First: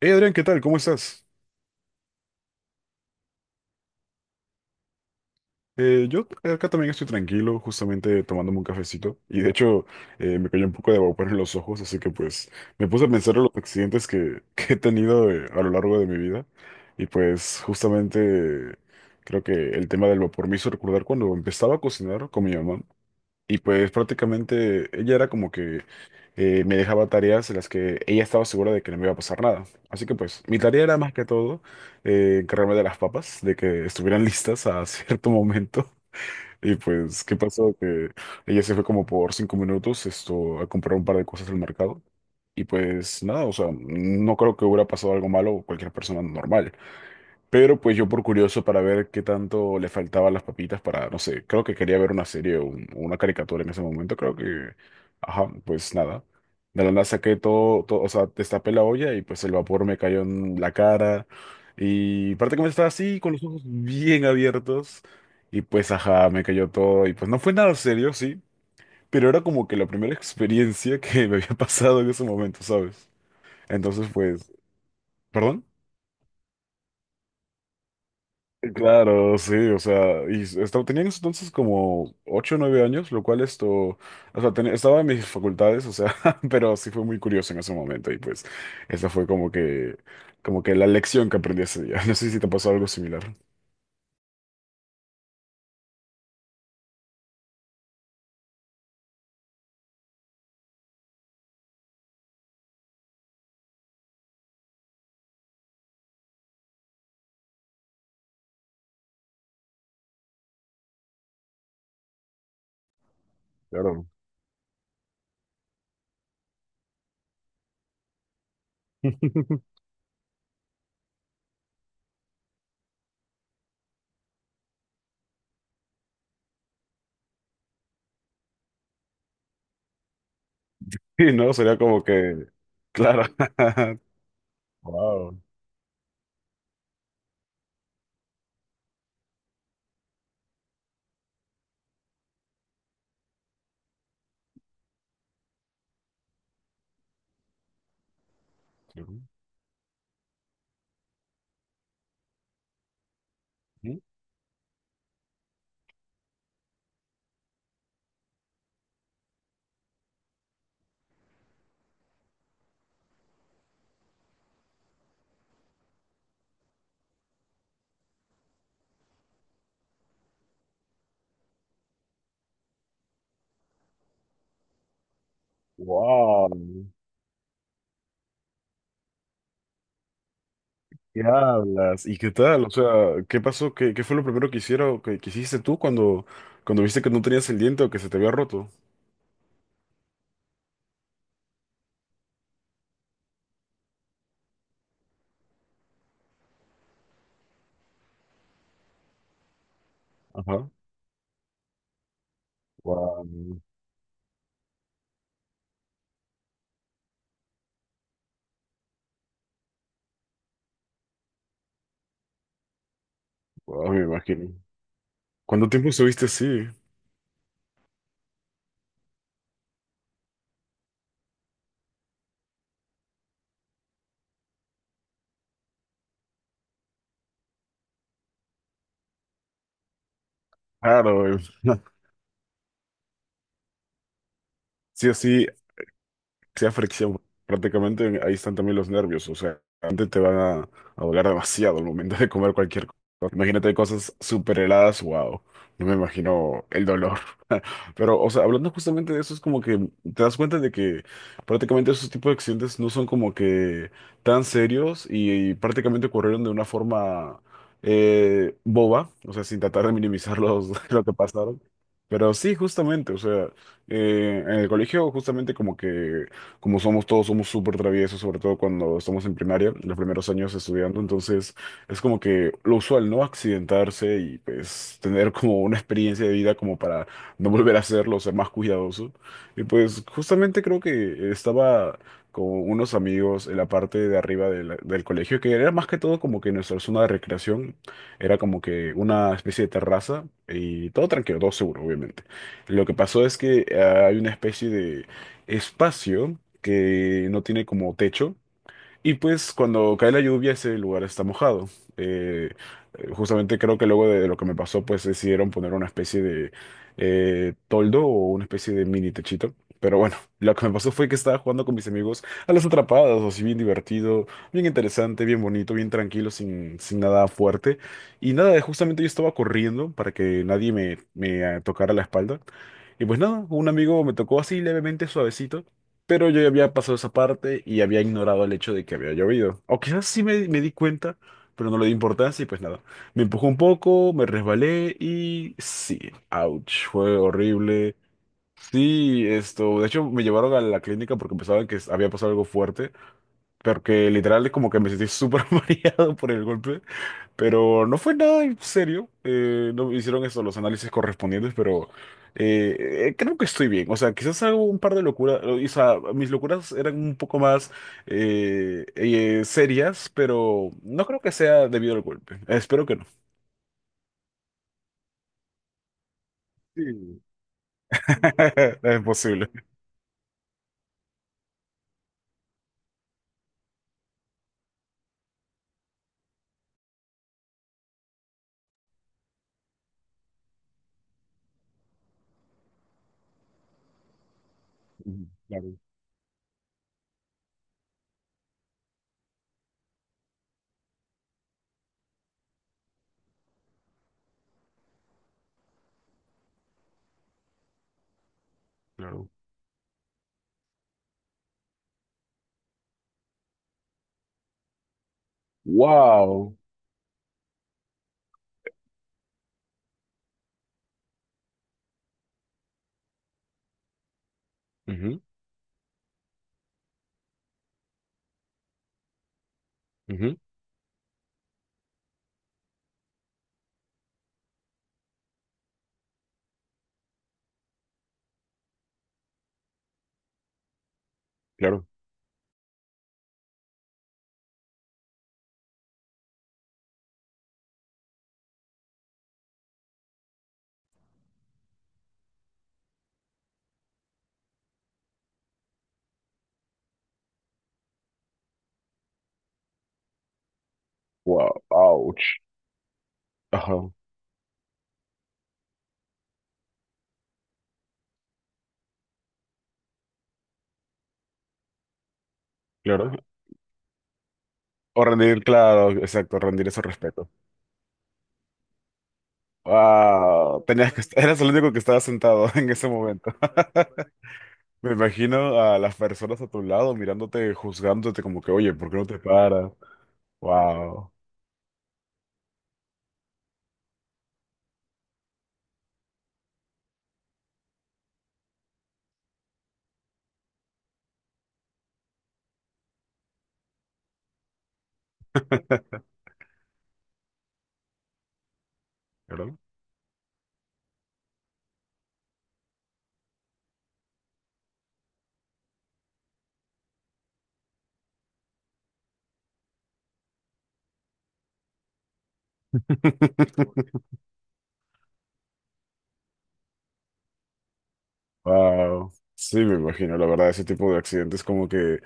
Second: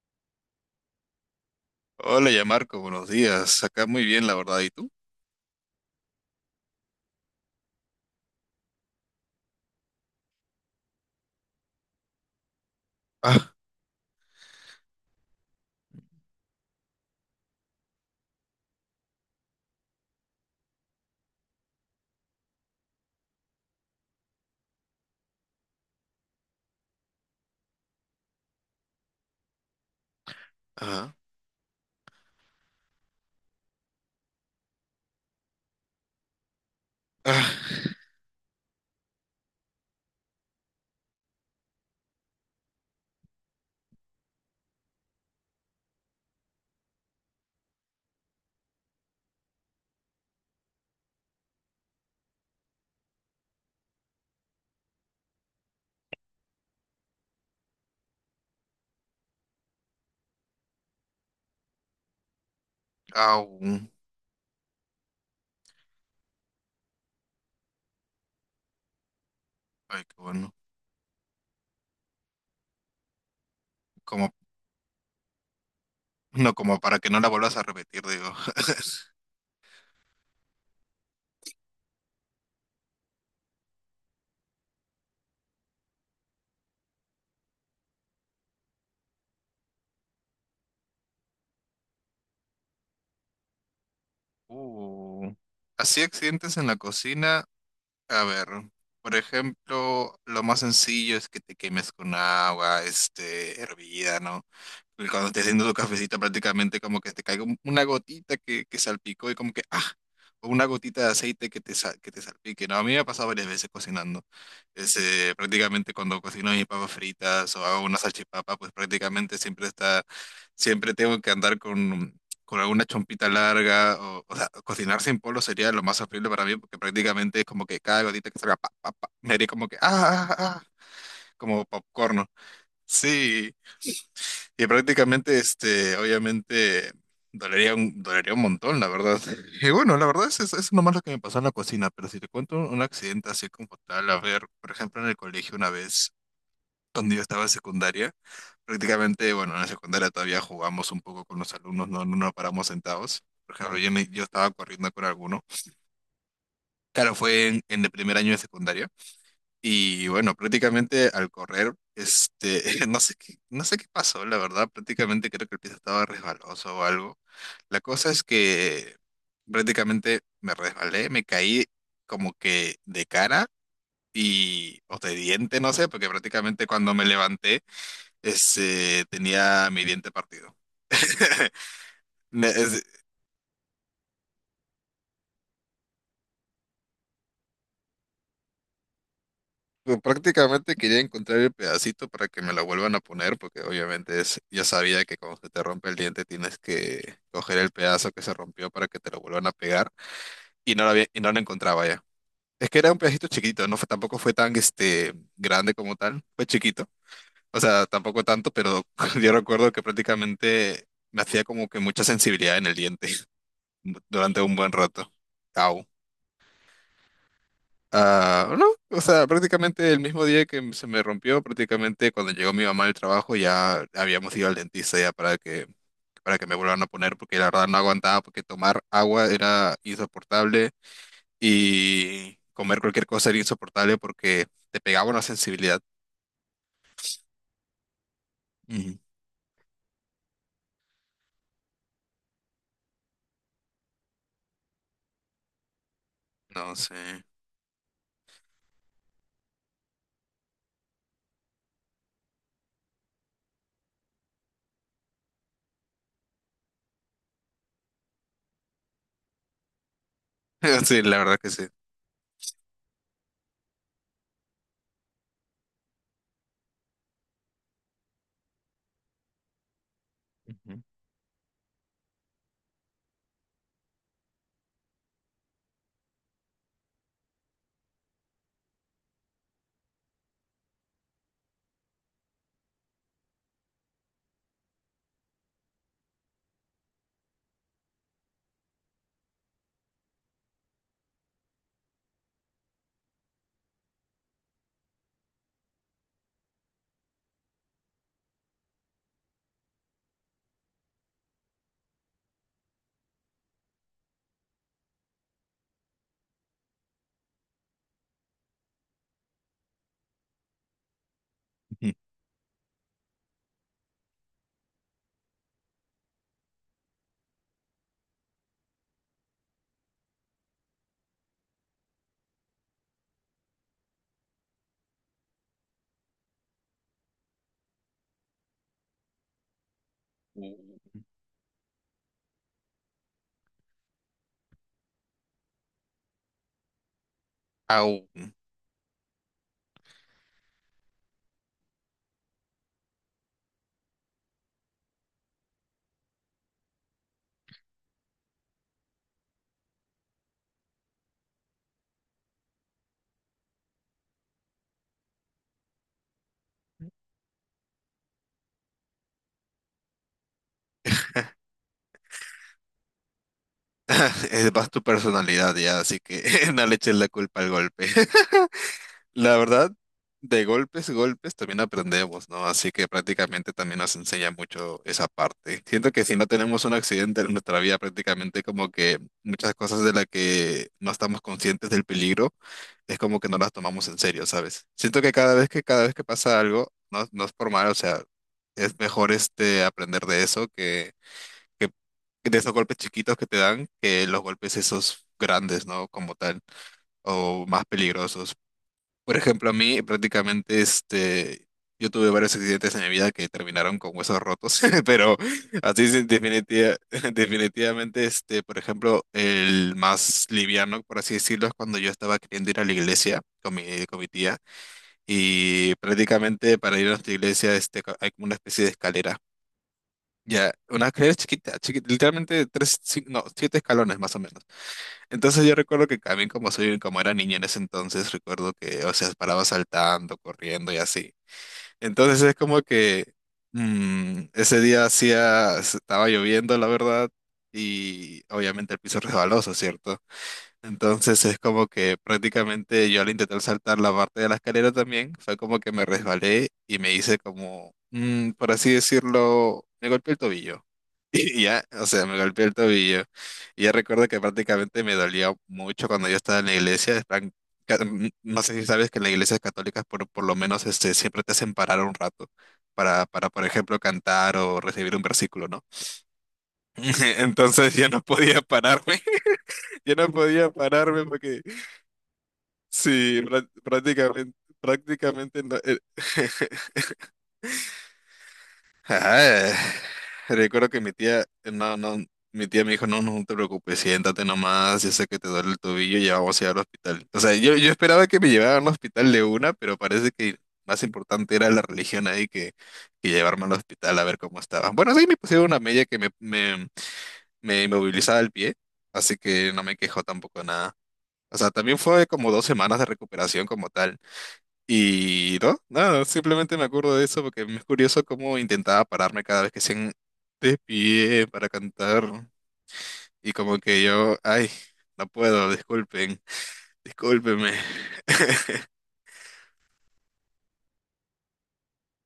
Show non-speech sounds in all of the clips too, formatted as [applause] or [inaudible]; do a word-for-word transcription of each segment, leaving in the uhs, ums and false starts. Hey Adrián, ¿qué tal? ¿Cómo estás? Hola, ya Marco, buenos días. Acá muy bien, la verdad. ¿Y tú? Eh, yo acá también estoy tranquilo, justamente tomándome un cafecito. Y de hecho, eh, me cayó un poco de vapor en los ojos, así que pues me puse a pensar en los Ah, accidentes que, [laughs] que he tenido eh, a lo largo de mi vida. Y pues justamente creo que el tema del vapor me hizo recordar cuando empezaba a cocinar con mi mamá. Y pues prácticamente ella era como que eh, me dejaba tareas en las que ella estaba segura de que no me iba a pasar nada. Así que pues mi tarea era más ajá. que todo eh, encargarme de las papas, de que estuvieran listas a [laughs] cierto momento. Y pues, ¿qué pasó? Ah, Que ella se fue como por cinco minutos esto, a comprar un par de cosas al mercado. Y pues nada, o sea, no creo que hubiera pasado algo malo o cualquier persona normal. Pero pues yo por curioso para ver qué tanto le faltaban las papitas para, no sé, creo que quería ver una serie o un- o una caricatura en ese momento, creo que, ajá, pues nada. De la nada saqué todo, todo, o sea, destapé la olla y pues el vapor me cayó en la cara y prácticamente estaba así con los au. ojos bien abiertos y pues ajá, me cayó todo y pues no fue nada serio, sí, pero era como que la Ay, primera [laughs] qué bueno. experiencia que me había pasado en ese momento, ¿sabes? Entonces Como, pues, ¿perdón? no, como para que no la vuelvas a repetir, digo. [laughs] Claro, sí, o sea, y estaba, tenía en ese entonces como ocho o nueve años, lo cual esto, o sea, ten- estaba en mis facultades, o sea, [laughs] pero sí fue muy curioso en ese momento y pues esa fue como que, como que la lección que aprendí ese día. [laughs] No sé si te pasó algo similar. Uh. Así accidentes en la cocina. A ver, por ejemplo, lo más sencillo es que te quemes con agua, este, hervida, ¿no? Y cuando estés haciendo tu cafecito, prácticamente como que te caiga un- una gotita que, que salpicó y como que, ah, o una gotita de aceite que te, sal- que te salpique, ¿no? A mí me ha pasado varias veces Claro. cocinando. Este, prácticamente cuando cocino mis papas fritas o hago una salchipapa, pues prácticamente siempre [laughs] está, siempre tengo que andar con, con alguna chompita larga, o, o sea, cocinar sin polo sería lo más horrible para mí, porque prácticamente es como que cada gotita que salga, pa, pa, pa, me haría como que, ah, ah, ah, ah", Sí, ¿no? como Sería como popcorn, ¿no? que, claro. Sí, [laughs] y prácticamente, Wow. este, obviamente, dolería un, dolería un montón, la verdad. Y bueno, la verdad es, es, es nomás lo que me pasó en la cocina, pero si te cuento un accidente así como tal, a ver, por ejemplo, en el colegio una vez cuando yo estaba en secundaria, prácticamente, bueno, en la secundaria todavía jugamos un poco con los alumnos, no, no no nos paramos sentados. Por ejemplo, claro, yo, me- yo estaba corriendo con alguno. Claro, fue en, en el primer año de secundaria. Y bueno, prácticamente al correr, este, [laughs] no sé qué, no sé qué pasó, la verdad. Prácticamente creo que el piso estaba resbaloso o algo. La cosa es que prácticamente me resbalé, me caí como que de cara y, o de diente, no sé, porque Wow. prácticamente cuando me levanté, este, tenía mi diente partido. ¿Qué [laughs] hablas? ¿Y qué Me- tal? O es- sea, ¿qué pasó? ¿Qué, qué fue lo primero que hicieron, que, que hiciste tú cuando, cuando viste que no tenías el diente o que se te había roto? Prácticamente quería encontrar el pedacito para que me lo vuelvan a poner, porque obviamente es, ya sabía que cuando se te rompe el diente tienes que coger el pedazo que se rompió para que te lo vuelvan a pegar, Ajá. y no lo había- y no lo encontraba ya. Es que era un Wow, pedacito chiquito, no fue, tampoco fue tan este, grande como tal, fue chiquito. O sea, tampoco tanto, pero [laughs] yo recuerdo que prácticamente me hacía como que mucha sensibilidad en el diente [laughs] me durante imagino. un buen rato. ¿Cuánto Au. tiempo estuviste así? Ah, no, o sea, prácticamente el mismo día que se me rompió, prácticamente cuando llegó mi mamá del trabajo ya habíamos ido al dentista ya para que para que me vuelvan a poner porque la verdad no aguantaba porque tomar agua era insoportable Claro, [laughs] y comer cualquier cosa era insoportable porque te sí pegaba o una sí, sensibilidad. sea fricción. Prácticamente ahí están también los Ujú. nervios, o sea, antes te van a, a doler demasiado al momento de comer cualquier cosa. Imagínate cosas súper heladas, wow, no me imagino No el dolor. sé. [laughs] Pero, o sea, hablando justamente de eso, es como que te das cuenta de que prácticamente esos tipos de accidentes no son como que tan serios y, prácticamente ocurrieron de una forma eh, boba, o sea, sin tratar de minimizar los, [laughs] [laughs] Sí, lo que la verdad que pasaron. sí. Pero sí, justamente, o sea, eh, en el colegio justamente como que como somos todos, somos súper traviesos, sobre todo cuando estamos en primaria, en los primeros años Ujú, estudiando, entonces es como que lo usual, ¿no? Accidentarse y pues tener como una experiencia de vida como para no volver a hacerlo, ser más cuidadoso. Y pues justamente creo que estaba con unos amigos en la parte de arriba de la- del colegio, que era más que todo como que nuestra zona de recreación, era como que una especie de terraza y todo tranquilo, todo seguro, obviamente. Lo que pasó es que ah, hay una especie de espacio que no tiene como techo. Y pues cuando cae la lluvia ese lugar está mojado. Eh, eh, justamente creo que luego de, de lo que me pasó pues decidieron poner una especie de eh, toldo o una especie de mini techito. Pero bueno, lo que me pasó fue que estaba jugando con mis ujú. amigos a las atrapadas, así bien divertido, bien interesante, bien bonito, bien tranquilo, sin, sin nada fuerte. Y nada, justamente yo estaba corriendo para que nadie me, me eh, tocara la espalda. Y pues nada, un amigo me tocó así levemente suavecito. Pero yo ya había pasado esa parte y había ignorado el hecho de que había llovido. O quizás sí me, me di cuenta, pero no le di importancia y pues nada. Me empujó un poco, me resbalé y sí, ouch, fue horrible. Au. Sí, esto, de hecho me llevaron a la clínica porque pensaban que había pasado algo fuerte, porque literal es como que me sentí súper [laughs] mareado por el golpe. Pero no fue nada en serio. eh, no hicieron eso, los análisis correspondientes, pero eh, eh, creo que estoy bien. O sea, quizás hago un par de locuras. O sea, mis locuras eran un poco más eh, eh, serias, pero no creo que sea debido al golpe. Espero que no. [laughs] Es más tu personalidad ya, así que [laughs] no le eches la Sí. culpa al golpe. [laughs] Es La posible. verdad, de golpes, golpes también aprendemos, ¿no? Así que prácticamente también nos enseña mucho esa parte. Siento que si no tenemos un accidente en nuestra vida, prácticamente como que muchas cosas de las que no estamos conscientes del peligro, es como que no las tomamos en serio, ¿sabes? Siento que Ujú, cada vez que, claro, cada vez que pasa algo, no, no es por mal, o sea, es mejor este aprender de eso que, que de esos golpes chiquitos que te dan que los golpes esos grandes, ¿no? Como tal, o más peligrosos. Por claro. ejemplo, a mí prácticamente este, yo tuve varios accidentes en mi vida que terminaron con huesos rotos, [laughs] pero así es Wow. definitiva- [laughs] definitivamente, este, por ejemplo, el más liviano, por así decirlo, es cuando yo estaba queriendo ir a la iglesia con mi, con mi tía Ujú, y prácticamente para ir a nuestra iglesia este, co- hay como una especie de escalera. ujú, Ya, una escalera chiquita, chiquita, literalmente tres, cin- no, siete escalones más o menos. Entonces yo recuerdo que también como soy, como era niña en ese entonces, recuerdo que, o sea, paraba saltando, corriendo y así. claro. Entonces es como que mm, ese día hacía, estaba lloviendo, la verdad, y obviamente el piso resbaloso, ¿cierto? Entonces es como que prácticamente yo al intentar saltar la parte de la escalera también, fue como que me resbalé y me hice como, mm, por así decirlo, me golpeé el tobillo. [laughs] Y Wow. ya, o sea, me Ouch. golpeé el tobillo. Y ya Ajá. recuerdo que prácticamente me dolía mucho cuando yo estaba en la iglesia, en plan, ca- mm, no sé si sabes que en las iglesias católicas por, por lo menos este, siempre te hacen parar un rato para, Claro. para, por ejemplo, cantar o recibir un O rendir, versículo, ¿no? claro, exacto, rendir ese respeto. [laughs] Entonces ya no podía pararme. [laughs] Yo no podía Wow, tenías que, pararme est- eras porque el único que estaba sentado [laughs] en ese sí, momento. prá- [laughs] prácticamente, Me prácticamente. no- imagino eh, a las personas a tu [laughs] lado mirándote, juzgándote como que, oye, ¿por qué no te Ajá, eh, paras? recuerdo que mi Wow. tía, no, no, mi tía me dijo, no, no te preocupes, siéntate nomás, ya sé que te duele el tobillo, ya vamos a ir al hospital. O sea, yo, yo esperaba que me llevaran al hospital de una, pero parece que más importante era la religión ahí que, que llevarme al hospital a ver cómo estaba. Bueno, sí, me pusieron una media que me, me, me inmovilizaba el pie, así ¿Verdad? que no me quejó tampoco nada. O sea, también fue como dos semanas de recuperación como tal. Y no, nada, simplemente me acuerdo de eso porque es curioso cómo intentaba pararme cada vez que se de pie para cantar. Y como que [laughs] yo, ay, no puedo, disculpen, discúlpenme. Wow. Sí, me imagino, la verdad, ese tipo de accidentes como que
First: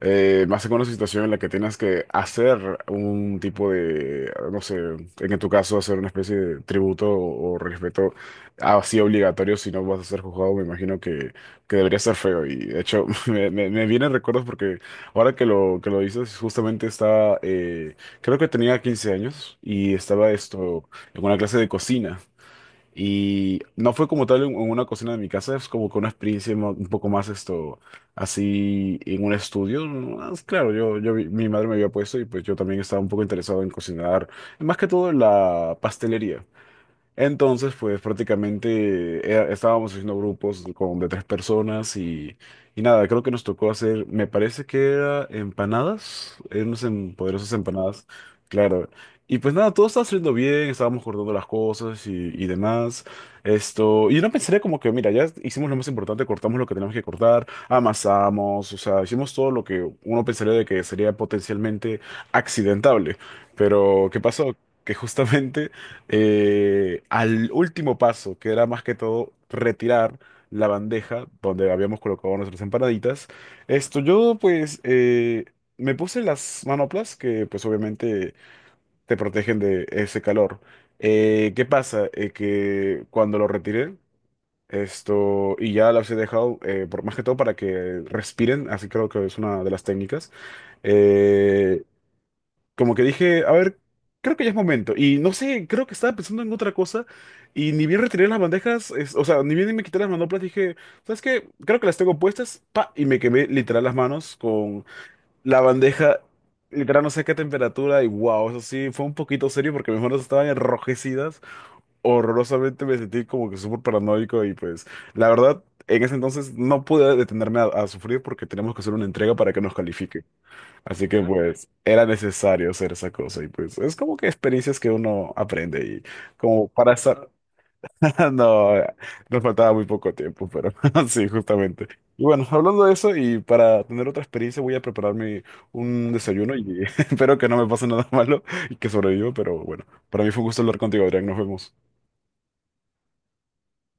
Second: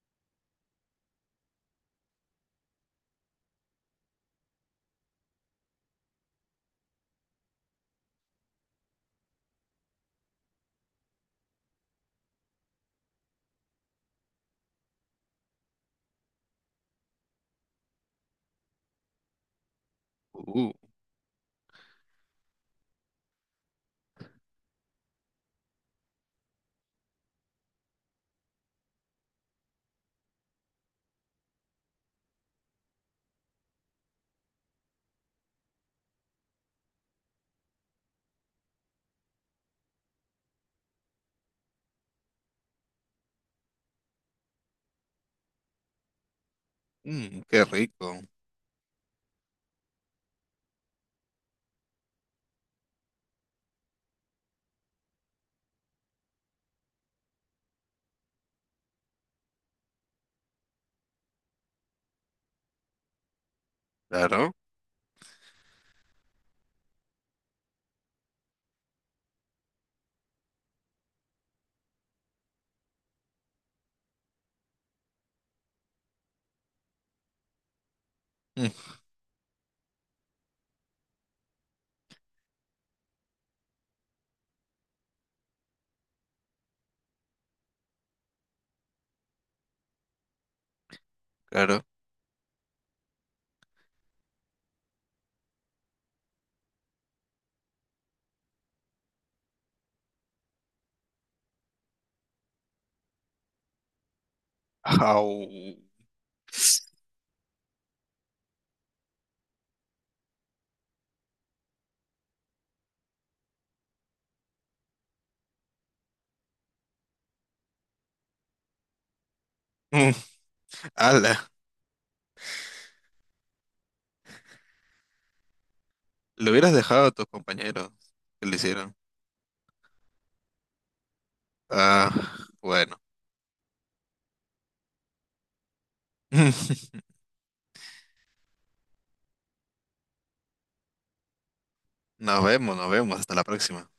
eh, más en una situación en la que tienes que hacer un tipo de, no sé, en tu caso hacer una especie de tributo o, o respeto así obligatorio, si no vas a ser juzgado, me imagino que, que debería ser feo. Y de hecho, [laughs] me, me, me vienen recuerdos porque ahora que lo, que lo dices, justamente estaba, eh, creo que tenía quince años y estaba Uh, esto en una clase de cocina. Y no fue como tal en en una cocina de mi casa, es como que una experiencia mo- un poco más esto, así en un estudio. ¿No? Es, claro, yo, yo, vi- mi madre me había puesto y pues yo también estaba un poco interesado en cocinar, más que todo en la pastelería. Entonces, pues prácticamente eh, estábamos haciendo grupos con de tres personas y, y nada, creo que nos tocó hacer, me parece que era empanadas, eran unas em- mm, poderosas Qué empanadas, rico. claro. Y pues nada, todo estaba saliendo bien, estábamos acordando las cosas y, y demás. Esto, y no pensaría como que, mira, ya hicimos lo más importante, cortamos lo que teníamos que cortar, amasamos, o sea, hicimos todo lo que uno pensaría de que sería potencialmente accidentable. Pero, ¿qué Claro, pasó? Que justamente eh, al último paso, que era más que todo retirar la bandeja donde habíamos colocado nuestras empanaditas. Esto yo pues eh, me puse las manoplas que pues obviamente mm, te protegen de ese calor. Eh, ¿qué pasa? Eh, que cuando lo retiré, esto, y ya las he dejado, eh, por, más que todo para que respiren, así creo que es una de las técnicas. Eh, claro. como que dije, a ver, creo que ya es momento. Y no sé, creo que estaba pensando en otra cosa. Y ni bien retiré las bandejas, es- o sea, ni bien me quité las manoplas, dije, ¿sabes qué? Creo que las tengo puestas, pa, y me quemé literal las manos con la Au. bandeja, literal no sé qué temperatura. Y wow, eso sí, fue un poquito serio porque mis manos estaban enrojecidas. Horrorosamente me sentí como que súper paranoico. Y pues, la verdad, en ese entonces no pude detenerme a, a sufrir porque tenemos que hacer una entrega para que nos Mm, califique. Así que Ala, pues era necesario hacer esa cosa y pues es como que experiencias que uno aprende y lo como hubieras para dejado a tus estar, compañeros [laughs] que lo no, eh, hicieron. nos faltaba muy poco tiempo, pero [laughs] sí, justamente. Ah, Y bueno, hablando de bueno. eso y para tener otra experiencia voy a prepararme un desayuno y [laughs] [laughs] espero que no me pase nada [laughs] malo y que sobreviva, pero bueno, para mí fue un gusto hablar contigo, Adrián, nos vemos. Nos vemos, nos vemos, hasta la próxima.